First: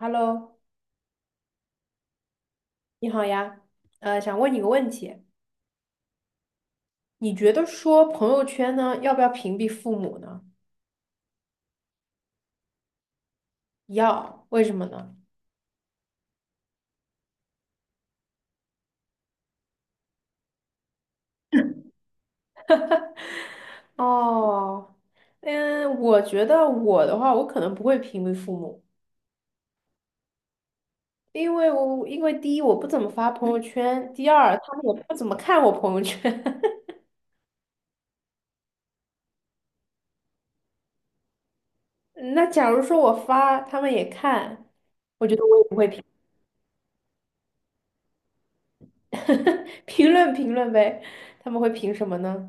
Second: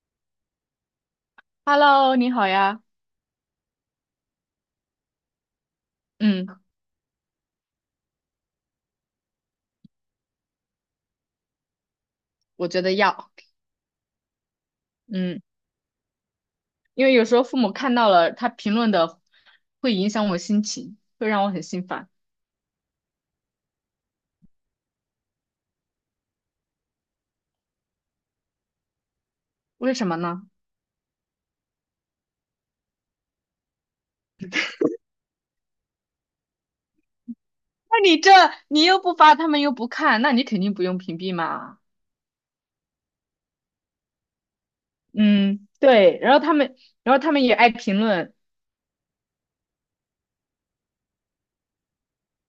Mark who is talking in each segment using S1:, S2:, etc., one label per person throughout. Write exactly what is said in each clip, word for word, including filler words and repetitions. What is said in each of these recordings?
S1: Hello，
S2: Hello，你好呀。
S1: 你好呀，呃，想问你个问题，
S2: 嗯，
S1: 你觉得说朋友圈呢，要不要屏蔽父母呢？
S2: 我觉得要，
S1: 要，为什么呢？
S2: 嗯，因为有时候父母看到了他评论的，会影响我心情，会让我很心烦。
S1: 哦，嗯，我觉得我的话，我可能不会屏蔽父母，
S2: 为什么呢？
S1: 因为我因为第一我不怎么发朋友圈，第二他们也不怎么看我朋友圈。
S2: 那你这你又不发，他们又不看，那你肯定不用屏蔽嘛。
S1: 那假如说我发，他们也看，我觉得我
S2: 嗯，
S1: 也不会评
S2: 对。然后他们，然后他们也爱评论，
S1: 评论评论呗，他们会评什么呢？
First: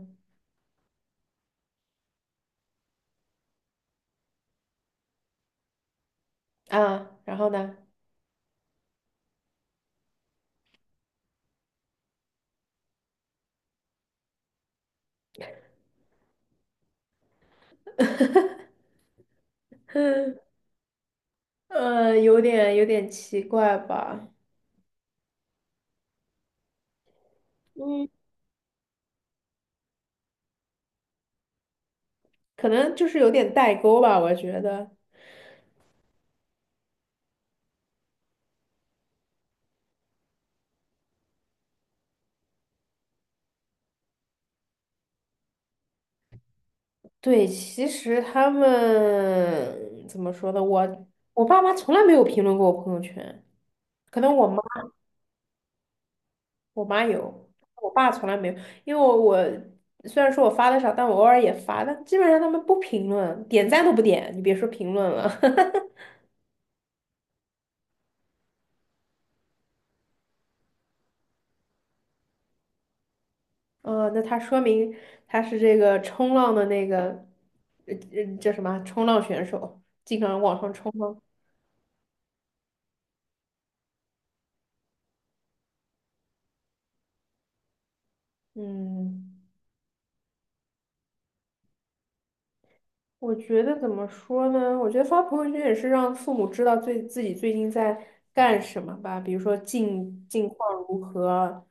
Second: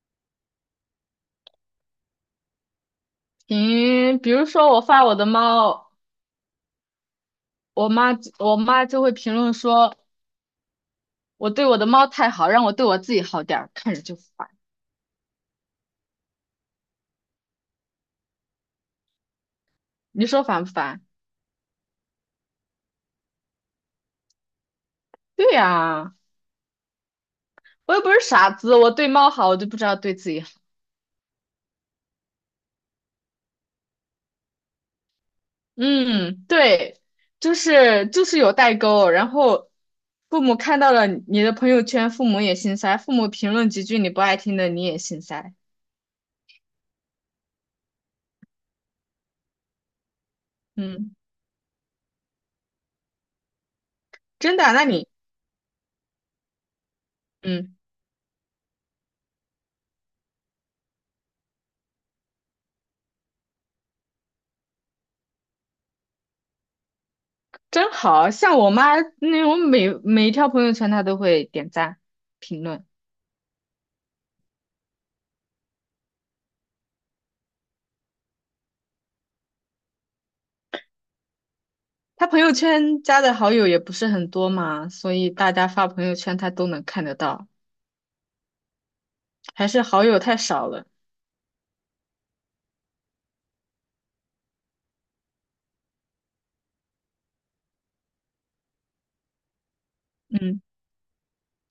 S2: 评，比如说我发我的猫，
S1: 啊，然后呢？
S2: 我妈我妈就会评论说我对我的猫太好，让我对我自己好点儿，看着就烦。你说烦不烦？
S1: 呃，有点有点奇怪吧，
S2: 对呀、我又
S1: 嗯，
S2: 不是傻子，我对猫好，我就不知道对自己好。
S1: 可能就是有点代沟吧，我觉得。
S2: 嗯，对，就是就是有代沟。然后父母看到了你的朋友圈，父母也心塞；父母评论几句你不爱听的，你也心塞。
S1: 对，其实他们怎么说呢？我
S2: 嗯，
S1: 我爸妈从来没有评论过我朋友圈，可能我
S2: 真
S1: 妈
S2: 的啊那你
S1: 我妈有，
S2: 嗯，
S1: 我爸从来没有，因为我我虽然说我发的少，但我偶尔也发，但基本上他们不评论，点赞都不点，你别说评论了。
S2: 真好像我妈，那我每每一条朋友圈她都会点赞评论，
S1: 呃，那他说明他是这个冲浪的那个，呃呃，叫什么啊？冲浪选手，经常往上冲吗？
S2: 她朋友圈加的好友也不是很多嘛，所以大家发朋友圈她都能看得到，
S1: 嗯。
S2: 还是好友太少了。
S1: 我觉得怎么说呢？我觉得发朋友圈也是让父母知道最自己最近在干什么吧，比如说近近
S2: 嗯
S1: 况如何。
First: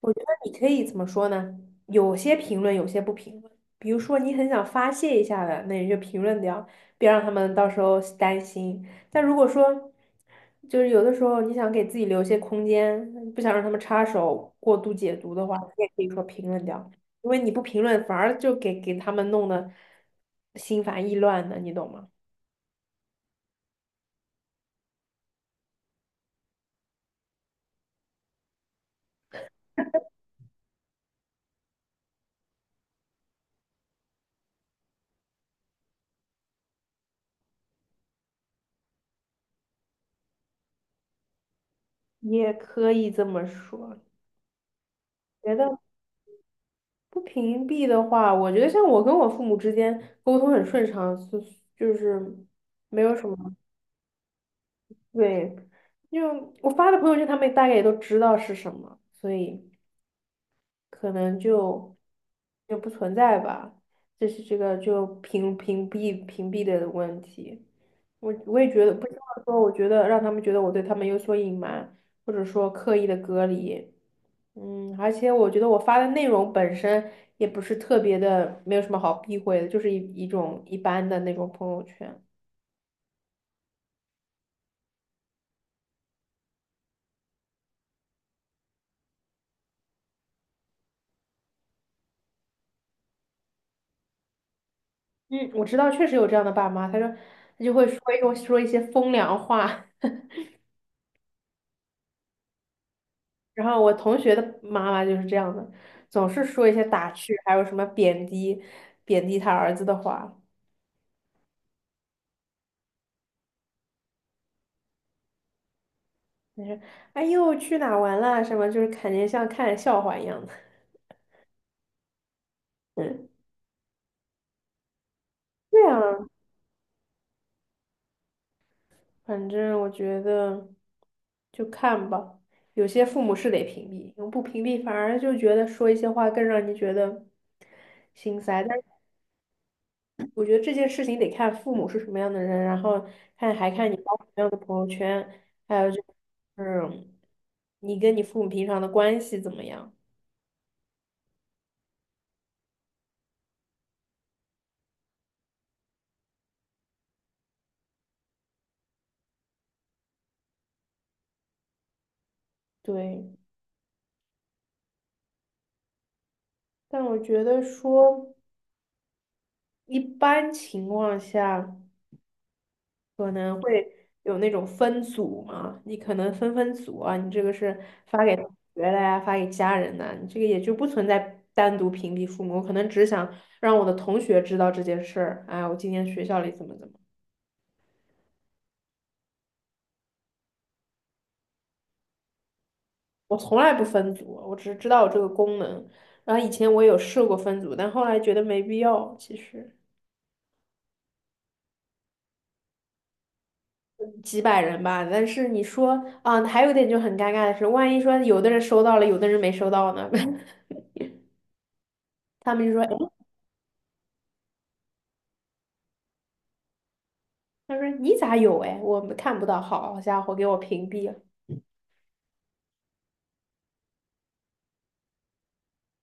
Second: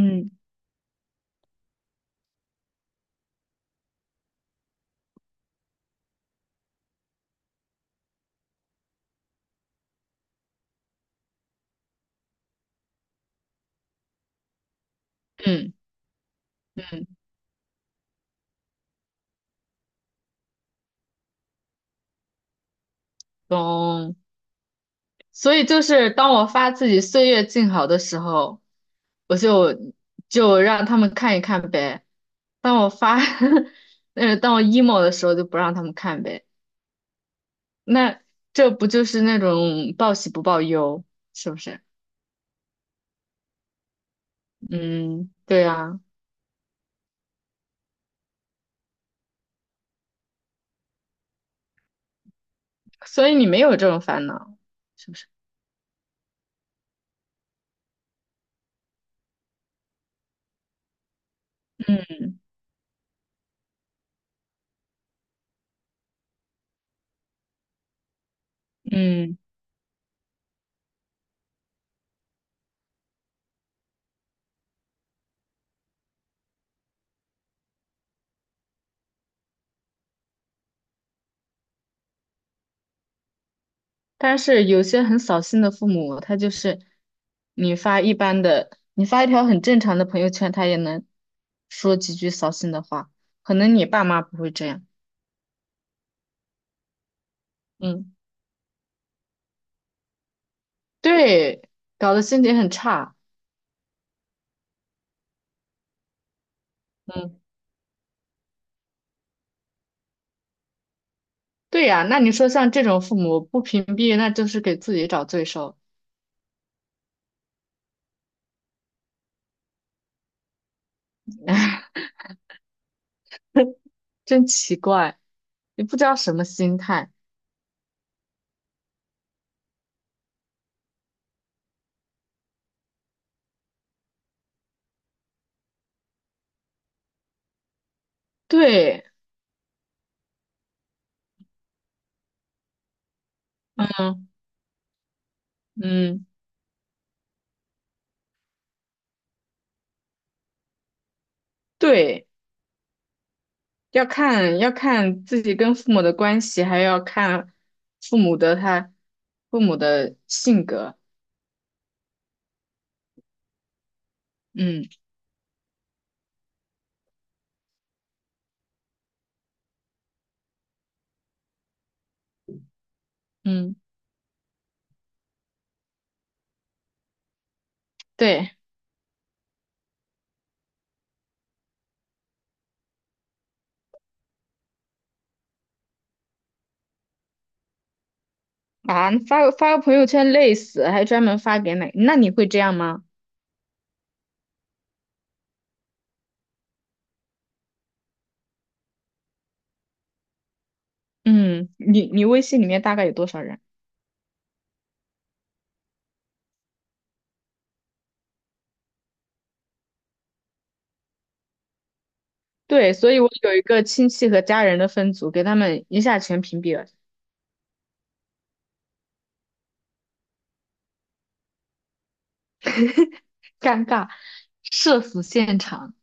S1: 我觉得你可以怎么说呢？有些评论，有些不评论。比如说你很想发泄一下的，那你就评论掉，别让他们到时候担心。但如果说，就是有的时候你想给自己留一些空间，不想让他们插手过度解读的话，你
S2: 嗯。
S1: 也可以说评论掉。
S2: 嗯。
S1: 因为你不评论，反而就给给他们弄得心烦意乱的，你懂吗？
S2: 懂。所以就是当我发自己岁月静好的时候，我就就让他们看一看呗。当我发，呃，当我 emo 的时候就不让他们看呗。那这不就是那种报喜不报忧，是不是？
S1: 也可以这么说。
S2: 嗯，
S1: 觉
S2: 对
S1: 得
S2: 啊。
S1: 不屏蔽的话，我觉得像我跟我父母之间沟通很顺畅，是就是没有
S2: 所
S1: 什
S2: 以
S1: 么，
S2: 你没有这种烦恼，是不是？
S1: 对，因为我发的朋友圈，他们大概也都知道是什么，所以可能就
S2: 嗯
S1: 就不存在吧，这是这个就屏屏蔽屏蔽的问题。我我也觉得不希
S2: 嗯。
S1: 望说，我觉得让他们觉得我对他们有所隐瞒，或者说刻意的隔离。嗯，而且我觉得我发的内容本身也不是特别的，没有什么好避讳的，就是一一种一般的那种朋友圈。
S2: 但是有些很扫兴的父母，他就是你发一般的，你发一条很正常的朋友圈，他也能说几句扫兴的话。可能你爸妈不会这样，
S1: 嗯，我知道确实有这样的爸妈，他说他就会说
S2: 嗯，
S1: 一种说一些风凉话，
S2: 对，搞得心情很差，
S1: 然后我同学的妈妈就是这样的，总是说一些打趣，
S2: 嗯，
S1: 还有什么贬低贬低他儿子的话。
S2: 对呀。那你说像这种父母不屏蔽，那就是给自己找罪受，
S1: 就是哎呦去哪玩啦什么，就是肯定像看笑话一样的。嗯，
S2: 真奇怪，也
S1: 对
S2: 不
S1: 啊，
S2: 知道什么心态。
S1: 反正我觉得就看吧，有些父母是得屏蔽，不屏蔽反而就觉得说一些话更让你觉得心塞。但是
S2: 对，
S1: 我觉得这件事情得看父母是什么样的人，然后看还看你发
S2: 嗯，
S1: 什么样的朋友圈，还有就
S2: 嗯
S1: 是你跟你父母平常的关系怎么样。
S2: 对。要看要看自己跟父母的关系，还要看父母的他父母的性格。
S1: 对，
S2: 嗯。
S1: 但我觉得说一般情况下。可能
S2: 嗯，
S1: 会有那种分组嘛，你可能分分组啊，你这个是发给同
S2: 对
S1: 学的呀，发给家人的，你这个也就不存在单独屏蔽父母。我可能只想让我的同学知道这件事儿，哎，我今天学校里怎么怎么，
S2: 啊，发个发个朋友圈累死，还专门发给哪？那你会这样吗？
S1: 我从来不分组，我只是知道我这个功能。然后以前我有试过分组，但后来觉得没必要，其实
S2: 嗯，你你微信里面大概有多少人？
S1: 几百人吧。但是你说啊，还有一点就很尴尬的是，万一说有的人收到了，有的人没收到呢？他们就说。
S2: 对，所
S1: 哎
S2: 以我有一个亲戚和家人的分组，给他们一下全屏蔽了，
S1: 他说你咋有哎，我们看不到，好家伙，给我屏蔽了。
S2: 尴尬。社死现场。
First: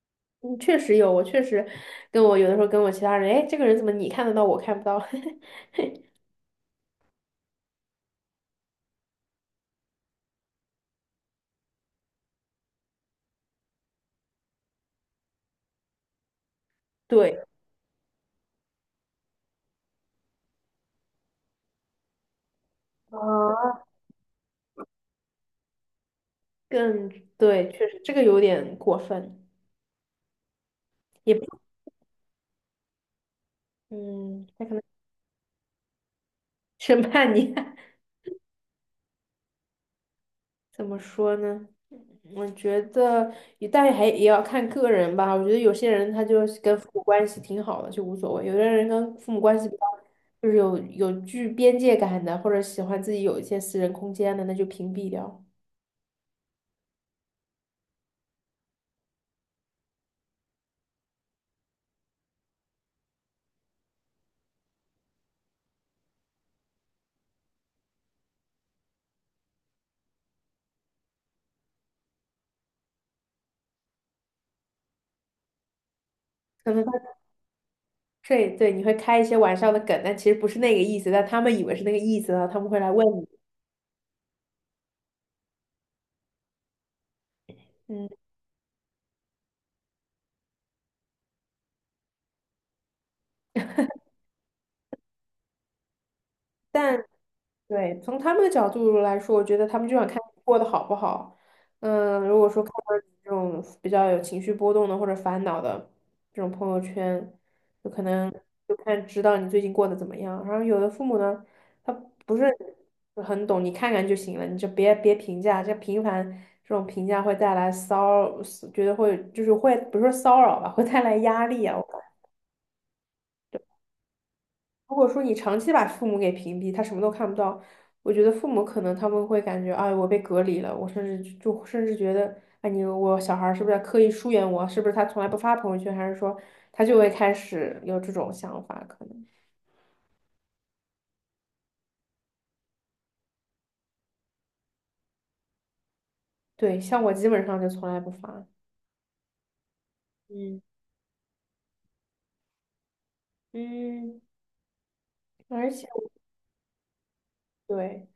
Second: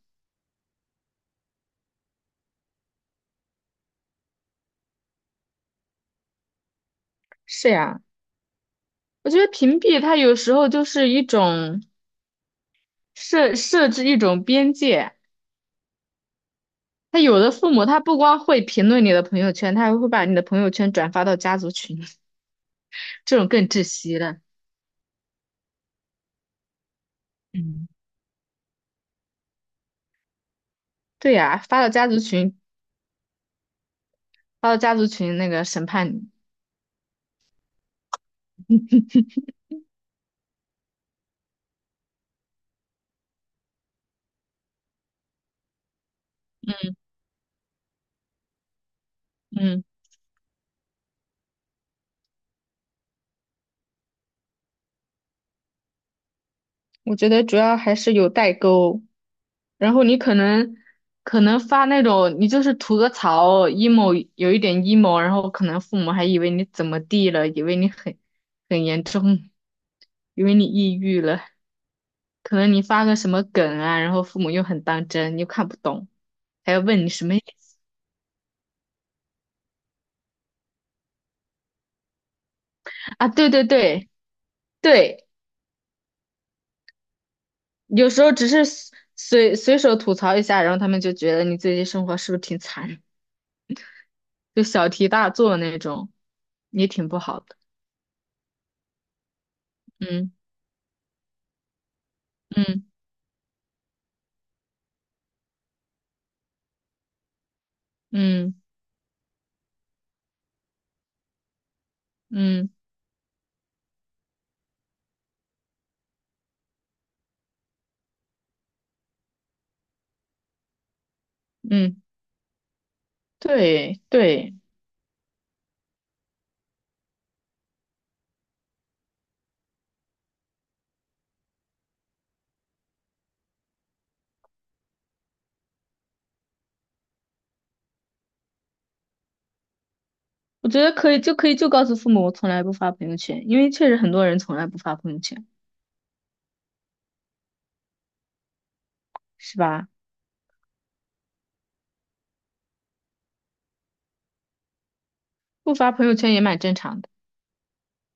S1: 嗯，确实有，我确实跟我有的时候跟我其他人，哎，这个人怎么你看得到，我看不到？
S2: 是呀，我觉得屏蔽它有时候就是一种设设置一种边界。他有
S1: 对，
S2: 的父母他不光会评论你的朋友圈，他还会把你的朋友圈转发到家族群，这种更
S1: 啊，
S2: 窒息了。
S1: 更对，确
S2: 嗯，
S1: 实这个有点过分，也
S2: 对
S1: 不
S2: 呀，发到家族群，
S1: 嗯，他
S2: 发
S1: 可
S2: 到
S1: 能
S2: 家族群那个审判你。
S1: 审判你，怎么说呢？我觉得也，但是还也要看个人吧。我觉得有些人他就是跟父母关系挺好的，就无所谓；有的人跟父母关系比较，
S2: 嗯，
S1: 就是有有具边界感的，或者喜欢自己有一些私人空间的，那就屏蔽掉。
S2: 我觉得主要还是有代沟，然后你可能可能发那种你就是吐个槽，emo 有一点 emo,然后可能父母还以为你怎么地了，以为你很很严重，以为你抑郁了。可能你发个什么梗啊，然后父母又很当真，又看不懂，
S1: 可
S2: 还要
S1: 能他
S2: 问你什么意思
S1: 对对，你会开一些玩笑的梗，但其实不是那个意思，但他们以为是那个意思，然后他们会来问
S2: 啊？
S1: 你。
S2: 对对对对，
S1: 嗯，
S2: 有时候只是随随随手吐槽一下，然后他们就觉得你最近生活是不是挺惨，就小题大做那种，也
S1: 但。
S2: 挺不好的。
S1: 对，从他们的角度来说，我觉得他们就想看
S2: 嗯。
S1: 你过得好不好。嗯，如果说看
S2: 嗯，
S1: 到你这种比较有情绪波动的或者烦恼的这种朋友圈，就可能
S2: 嗯
S1: 就看知道你最近过得怎么样。然后有的父母呢，他不是
S2: 嗯
S1: 很懂，你看看就行了，你就别别评价，这频繁这种评价会带来骚，觉得会就是会不是说骚扰吧，会带来压力啊。
S2: 嗯，对对，
S1: 如果说你长期把父母给屏蔽，他什么都看不到，我觉得父母可能他们会感觉，哎，我被隔离了，我甚至就就甚至觉得，哎，你我小孩儿是不是在刻意疏远我？是不是他从来不发朋友圈？还是说他就会开始有这种想法？可能
S2: 我觉得可以就可以就告诉父母我从来不发朋友圈，因为确实很多人从来不发朋友圈，
S1: 对，像我基本上就从来不发，
S2: 是吧？
S1: 嗯嗯，而
S2: 不
S1: 且
S2: 发朋友圈也蛮正常的。
S1: 对。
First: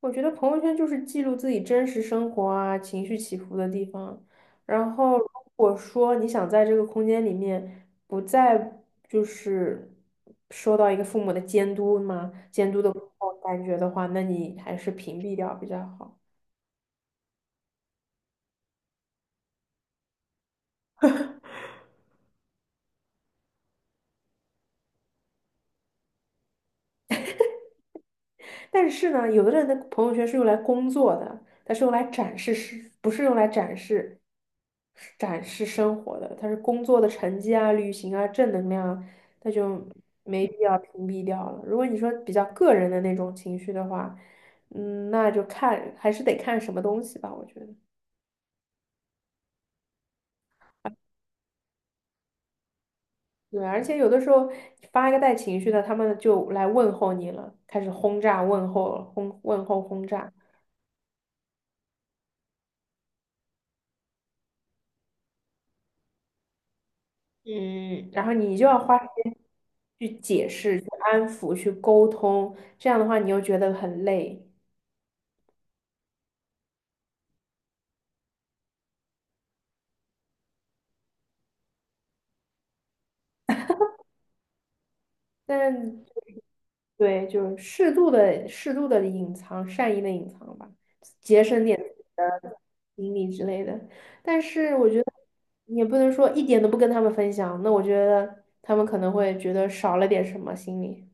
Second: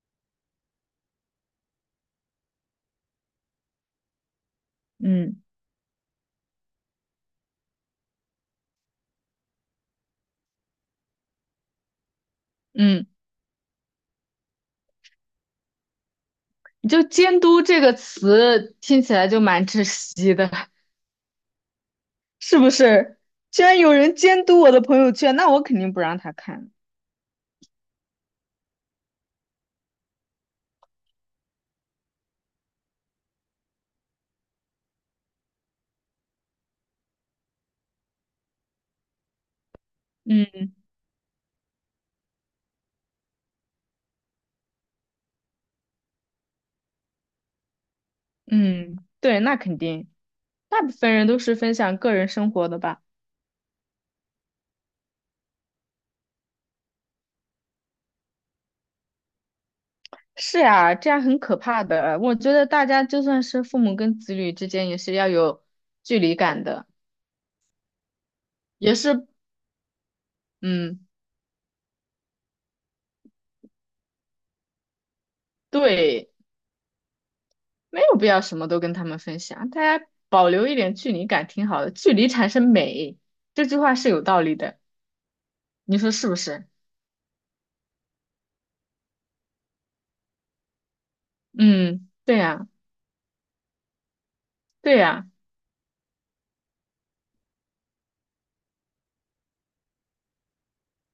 S1: 我觉得朋友圈就是记录自己真实生活啊、情绪起伏的地方。然后，如
S2: 嗯。
S1: 果说你想在这个空间里面不再就是受到一个父母的监督嘛、监督的
S2: 嗯。
S1: 感觉的话，那你还是屏蔽掉比较好。
S2: 就监督这个词听起来就蛮窒息的，是不是？居然有人监督我的朋友圈，那我肯定不让他看。
S1: 但是呢，有的人的朋友圈是用来工作的，它是用来展示，是不是用来展示展示生活的？它是工作的成绩啊、旅行啊、正能量啊，那就没必
S2: 嗯
S1: 要屏蔽掉了。如果你说比较个人的那种情绪的话，嗯，那就看还是得看什么东西吧，我觉得。
S2: 嗯，对，那肯定，大部分人都是分享个人生活的吧？
S1: 对，而且有的时候你发一个带情绪的，他们就来问候你了，开始轰炸问候，轰问候轰炸。
S2: 是呀，这样很可怕的。我觉得大家就算是父母跟子女之间，也是要有距离感的，
S1: 嗯，然后你就要
S2: 也
S1: 花时
S2: 是，
S1: 间去解释、去
S2: 嗯，
S1: 安抚、去沟通，这样的话你又觉得很累。
S2: 对，没有必要什么都跟他们分享，大家保留一点距离感挺好的，距离产生美，这句话是有道理的。你
S1: 但
S2: 说是不是？
S1: 对，就是适度的、适度的隐藏，善意的隐藏吧，节省点自己
S2: 嗯，对
S1: 的
S2: 呀，
S1: 精力之类的。但是我
S2: 对
S1: 觉得
S2: 呀，
S1: 你也不能说一点都不跟他们分享，那我觉得他们可能会觉得少了点什么心理。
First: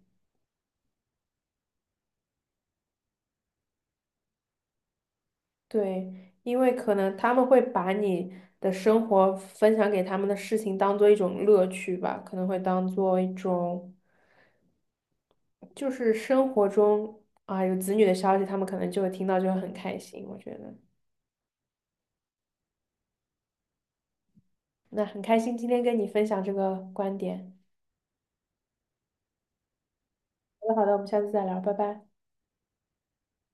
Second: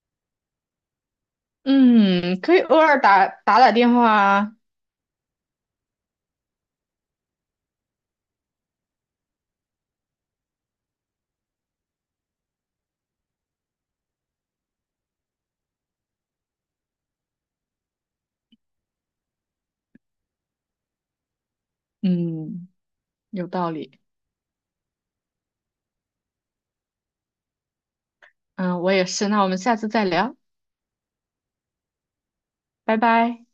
S2: 嗯，可以偶尔打打打电话啊。
S1: 对，因为可能他们会把你的生活分享给他们的事情当做一种乐趣吧，可能会当做一种，就是生活中啊有子女的消息，他们可能就会听到，就会很开心。我觉得，
S2: 嗯，有道理。
S1: 那很开心今天跟你分享这个观点。
S2: 嗯，我也是。那我们下次再聊，
S1: 好的，好的，我们下次再聊，拜拜。
S2: 拜拜。